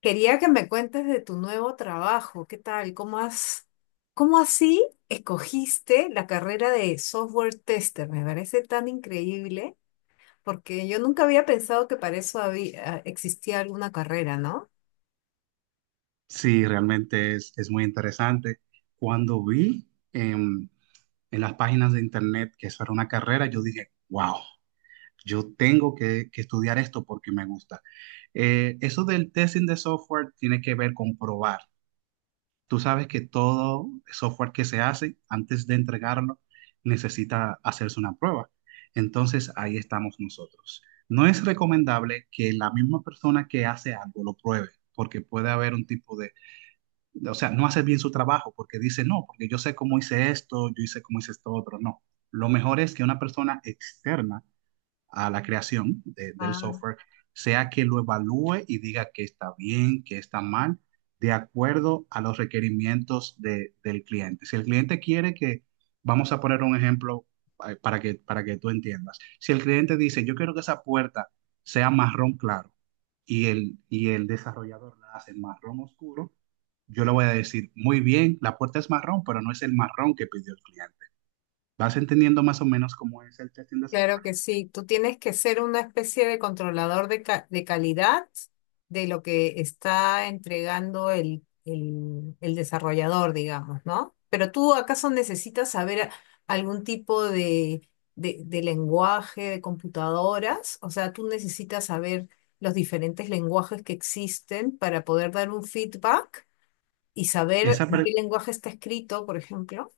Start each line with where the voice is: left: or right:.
left: Quería que me cuentes de tu nuevo trabajo. ¿Qué tal? ¿Cómo así escogiste la carrera de software tester? Me parece tan increíble porque yo nunca había pensado que para eso existía alguna carrera, ¿no?
right: Sí, realmente es muy interesante. Cuando vi em, en las páginas de internet que eso era una carrera, yo dije, wow, yo tengo que estudiar esto porque me gusta. Eso del testing de software tiene que ver con probar. Tú sabes que todo software que se hace, antes de entregarlo, necesita hacerse una prueba. Entonces, ahí estamos nosotros. No es recomendable que la misma persona que hace algo lo pruebe, porque puede haber un tipo de, o sea, no hace bien su trabajo porque dice, no, porque yo sé cómo hice esto, yo hice cómo hice esto otro, no. Lo mejor es que una persona externa a la creación del software, sea que lo evalúe y diga que está bien, que está mal, de acuerdo a los requerimientos del cliente. Si el cliente quiere que, vamos a poner un ejemplo, para que tú entiendas, si el cliente dice, yo quiero que esa puerta sea marrón claro y el desarrollador la hace marrón oscuro, yo le voy a decir, muy bien, la puerta es marrón, pero no es el marrón que pidió el cliente. Vas entendiendo más o menos cómo es el testing de
left: Claro
right: software.
left: que sí, tú tienes que ser una especie de de calidad de lo que está entregando el desarrollador, digamos, ¿no? Pero tú acaso necesitas saber algún tipo de lenguaje de computadoras, o sea, tú necesitas saber los diferentes lenguajes que existen para poder dar un feedback y saber
right: Esa,
left: en qué lenguaje está escrito, por ejemplo.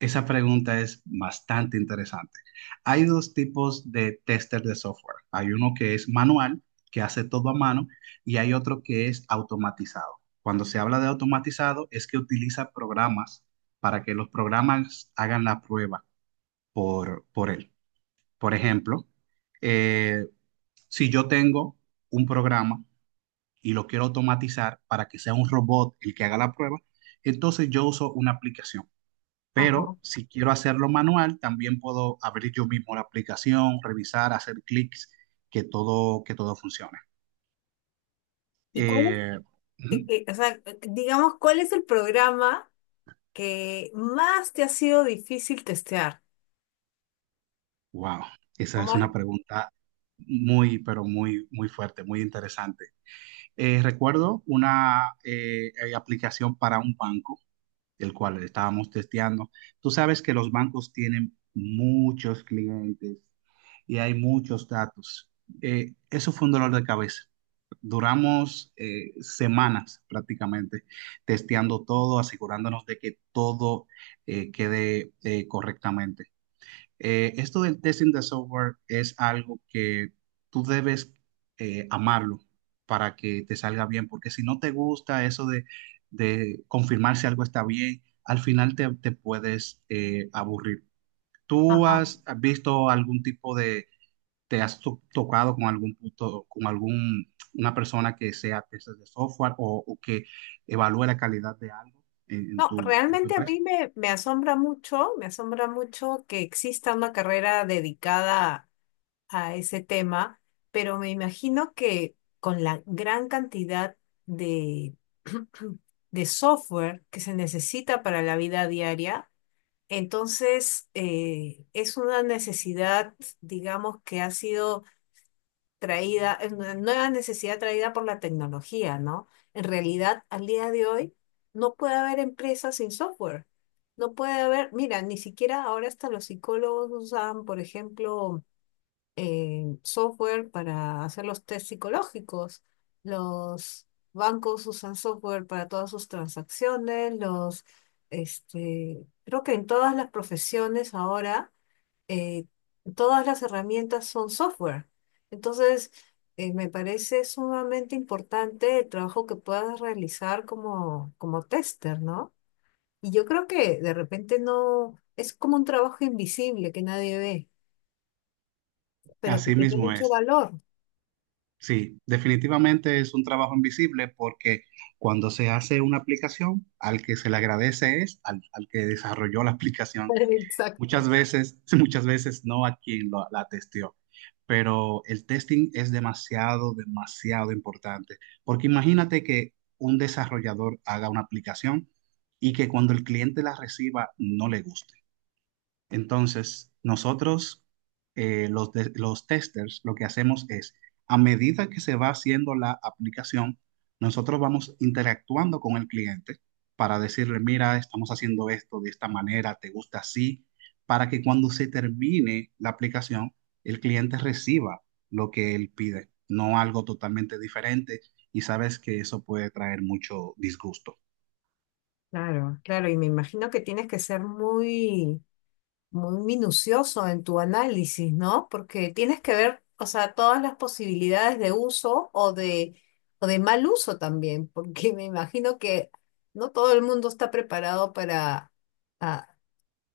right: Esa pregunta es bastante interesante. Hay dos tipos de tester de software. Hay uno que es manual, que hace todo a mano, y hay otro que es automatizado. Cuando se habla de automatizado es que utiliza programas para que los programas hagan la prueba por él. Por ejemplo, eh, si yo tengo un programa y lo quiero automatizar para que sea un robot el que haga la prueba, entonces yo uso una aplicación. Pero
left: Ajá.
right: si quiero hacerlo manual, también puedo abrir yo mismo la aplicación, revisar, hacer clics, que todo funcione.
left: ¿Y cuál
right: Eh, ujú.
left: o sea, digamos, ¿cuál es el programa que más te ha sido difícil testear?
right: Wow,
left: O
right: esa es
left: más-
right: una pregunta muy, pero muy, muy fuerte, muy interesante. Recuerdo una aplicación para un banco, el cual estábamos testeando. Tú sabes que los bancos tienen muchos clientes y hay muchos datos. Eso fue un dolor de cabeza. Duramos semanas prácticamente testeando todo, asegurándonos de que todo quede correctamente. Esto del testing de software es algo que tú debes amarlo para que te salga bien, porque si no te gusta eso de confirmar si algo está bien, al final te puedes aburrir. ¿Tú
left: Ajá.
right: has visto algún tipo de, te has tocado con algún punto, con algún, una persona que sea tester de software o que evalúe la calidad de algo en
left: No,
right: en tu
left: realmente a
right: empresa?
left: me asombra mucho que exista una carrera dedicada a ese tema, pero me imagino que con la gran cantidad de, de software que se necesita para la vida diaria, entonces es una necesidad, digamos, que ha sido traída, es una nueva necesidad traída por la tecnología, ¿no? En realidad, al día de hoy, no puede haber empresas sin software. No puede haber, mira, ni siquiera ahora hasta los psicólogos usan, por ejemplo, software para hacer los test psicológicos. Los bancos usan software para todas sus transacciones, los, este, creo que en todas las profesiones ahora eh, todas las herramientas son software. Entonces, me parece sumamente importante el trabajo que puedas realizar como, como tester, ¿no? Y yo creo que de repente no, es como un trabajo invisible que nadie ve, pero que
right: Así
left: tiene
right: mismo
left: mucho
right: es.
left: valor.
right: Sí, definitivamente es un trabajo invisible porque cuando se hace una aplicación, al que se le agradece es al que desarrolló la aplicación. Muchas
left: Exacto.
right: veces, muchas veces no a quien la testeó. Pero el testing es demasiado, demasiado importante. Porque imagínate que un desarrollador haga una aplicación y que cuando el cliente la reciba no le guste. Entonces, nosotros, los, los testers, lo que hacemos es, a medida que se va haciendo la aplicación, nosotros vamos interactuando con el cliente para decirle, mira, estamos haciendo esto de esta manera, ¿te gusta así? Para que cuando se termine la aplicación, el cliente reciba lo que él pide, no algo totalmente diferente. Y sabes que eso puede traer mucho disgusto.
left: Claro, claro, y me imagino que tienes que ser muy muy minucioso en tu análisis, ¿no? Porque tienes que ver, o sea, todas las posibilidades de uso o de mal uso también, porque me imagino que no todo el mundo está preparado para, ah,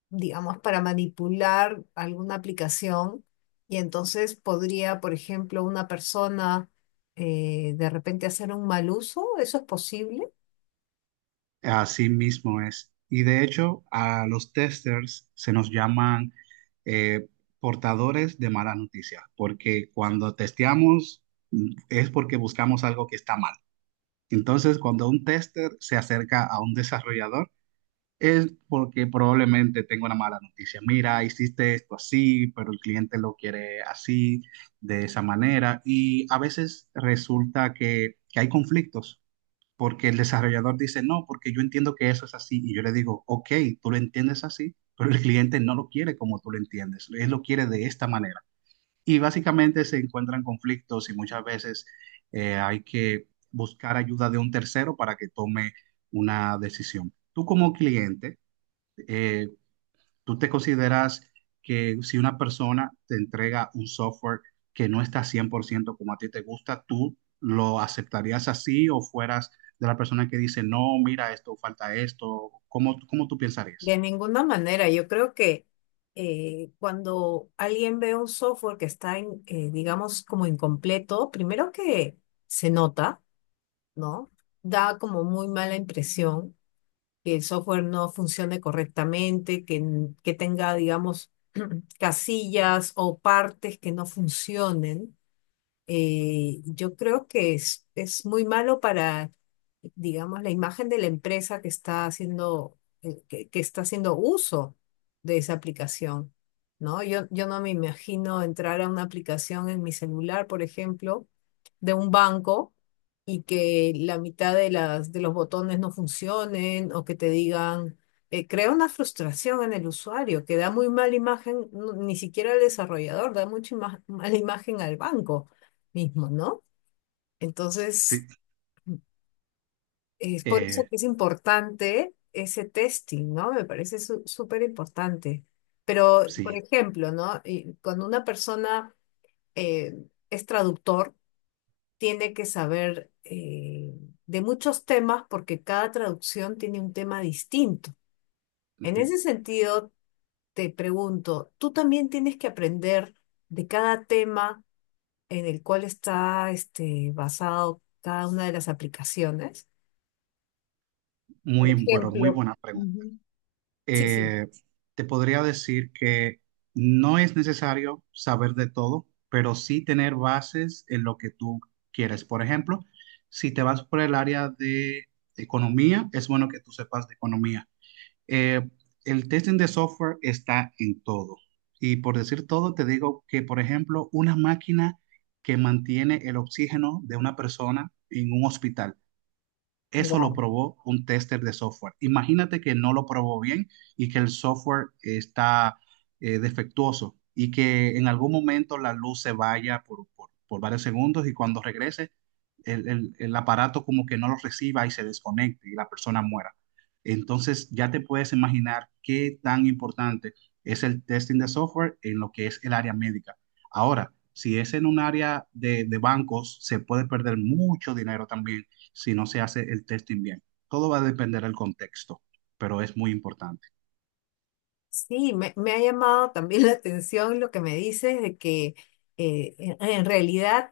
left: digamos, para manipular alguna aplicación y entonces podría, por ejemplo, una persona de repente hacer un mal uso, ¿eso es posible?
right: Así mismo es. Y de hecho, a los testers se nos llaman eh, portadores de mala noticia, porque cuando testeamos es porque buscamos algo que está mal. Entonces, cuando un tester se acerca a un desarrollador, es porque probablemente tenga una mala noticia. Mira, hiciste esto así, pero el cliente lo quiere así, de esa manera. Y a veces resulta que hay conflictos porque el desarrollador dice, no, porque yo entiendo que eso es así. Y yo le digo, ok, tú lo entiendes así, pero el cliente no lo quiere como tú lo entiendes, él lo quiere de esta manera. Y básicamente se encuentran conflictos y muchas veces hay que buscar ayuda de un tercero para que tome una decisión. Tú como cliente, eh, ¿tú te consideras que si una persona te entrega un software que no está 100% como a ti te gusta, tú lo aceptarías así o fueras de la persona que dice, no, mira esto, falta esto? ¿Cómo, cómo tú pensarías?
left: De ninguna manera, yo creo que cuando alguien ve un software que digamos, como incompleto, primero que se nota, ¿no? Da como muy mala impresión que el software no funcione correctamente, que tenga, digamos, casillas o partes que no funcionen yo creo que es muy malo para, digamos, la imagen de la empresa que está haciendo, que está haciendo uso de esa aplicación, ¿no? Yo no me imagino entrar a una aplicación en mi celular, por ejemplo de un banco y que la mitad de de los botones no funcionen o que te digan, crea una frustración en el usuario que da muy mala imagen, ni siquiera al desarrollador, da mucha mala imagen al banco mismo, ¿no?
right: Sí,
left: Entonces, es por eso
right: eh,
left: que es importante ese testing, ¿no? Me parece súper importante. Pero, por
right: sí.
left: ejemplo, ¿no? Y cuando una persona eh, es traductor, tiene que saber de muchos temas porque cada traducción tiene un tema distinto. En
right: Ujú.
left: ese sentido, te pregunto, tú también tienes que aprender de cada tema en el cual está este, basado cada una de las aplicaciones. Por
right: Muy, bueno, muy
left: ejemplo,
right: buena pregunta.
left: Ujú. Sí, sí,
right: eh, Te podría decir que no es necesario saber de todo, pero sí tener bases en lo que tú quieres. Por ejemplo, si te vas por el área de economía, es bueno que tú sepas de economía. Eh, el testing de software está en todo. Y por decir todo, te digo que, por ejemplo, una máquina que mantiene el oxígeno de una persona en un hospital. Eso lo
left: wow.
right: probó un tester de software. Imagínate que no lo probó bien y que el software está defectuoso y que en algún momento la luz se vaya por, por varios segundos y cuando regrese el, el aparato como que no lo reciba y se desconecte y la persona muera. Entonces ya te puedes imaginar qué tan importante es el testing de software en lo que es el área médica. Ahora, si es en un área de bancos, se puede perder mucho dinero también si no se hace el testing bien. Todo va a depender del contexto, pero es muy importante.
left: Sí, me ha llamado también la atención lo que me dices de que en realidad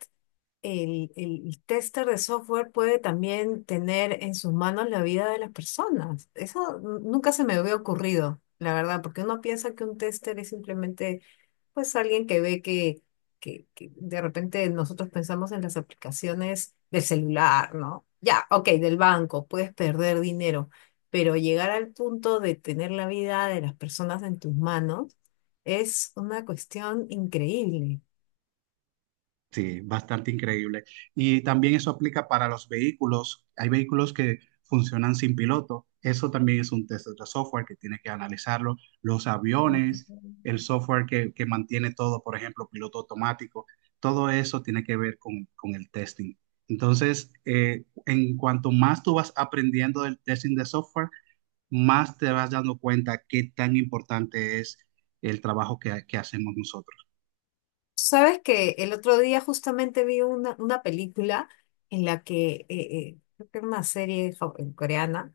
left: el tester de software puede también tener en sus manos la vida de las personas. Eso nunca se me había ocurrido, la verdad, porque uno piensa que un tester es simplemente pues alguien que ve que de repente nosotros pensamos en las aplicaciones del celular, ¿no? Ya, ok, del banco, puedes perder dinero, pero llegar al punto de tener la vida de las personas en tus manos es una cuestión increíble.
right: Sí, bastante increíble. Y también eso aplica para los vehículos. Hay vehículos que funcionan sin piloto. Eso también es un test de software que tiene que analizarlo. Los aviones, el software que mantiene todo, por ejemplo, piloto automático, todo eso tiene que ver con el testing. Entonces, en cuanto más tú vas aprendiendo del testing de software, más te vas dando cuenta qué tan importante es el trabajo que hacemos nosotros.
left: Sabes que el otro día justamente vi una película en la que, creo que era una serie coreana,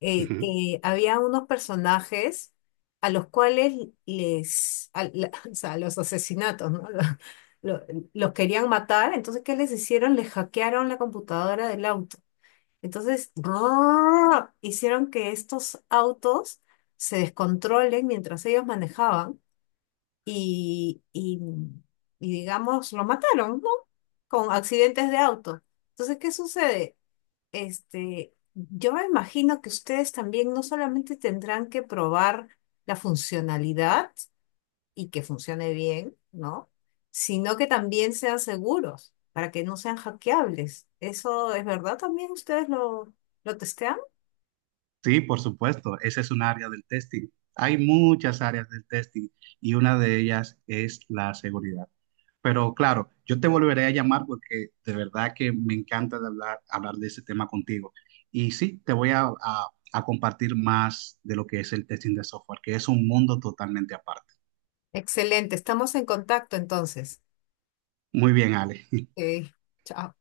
right: Ujú.
left: que había unos personajes a los cuales o sea, los asesinatos, ¿no? Lo- los querían matar, entonces ¿qué les hicieron? Les hackearon la computadora del auto. Entonces, hicieron que estos autos se descontrolen mientras ellos manejaban y, y, y, digamos, lo mataron, ¿no? Con accidentes de auto. Entonces, ¿qué sucede? Este, yo me imagino que ustedes también no solamente tendrán que probar la funcionalidad y que funcione bien, ¿no? Sino que también sean seguros para que no sean hackeables. ¿Eso es verdad también? ¿Ustedes lo testean?
right: Sí, por supuesto, esa es un área del testing. Hay muchas áreas del testing y una de ellas es la seguridad. Pero claro, yo te volveré a llamar porque de verdad que me encanta de hablar, hablar de ese tema contigo. Y sí, te voy a compartir más de lo que es el testing de software, que es un mundo totalmente aparte.
left: Excelente, estamos en contacto entonces.
right: Muy bien, Ale.
left: Ok, chao.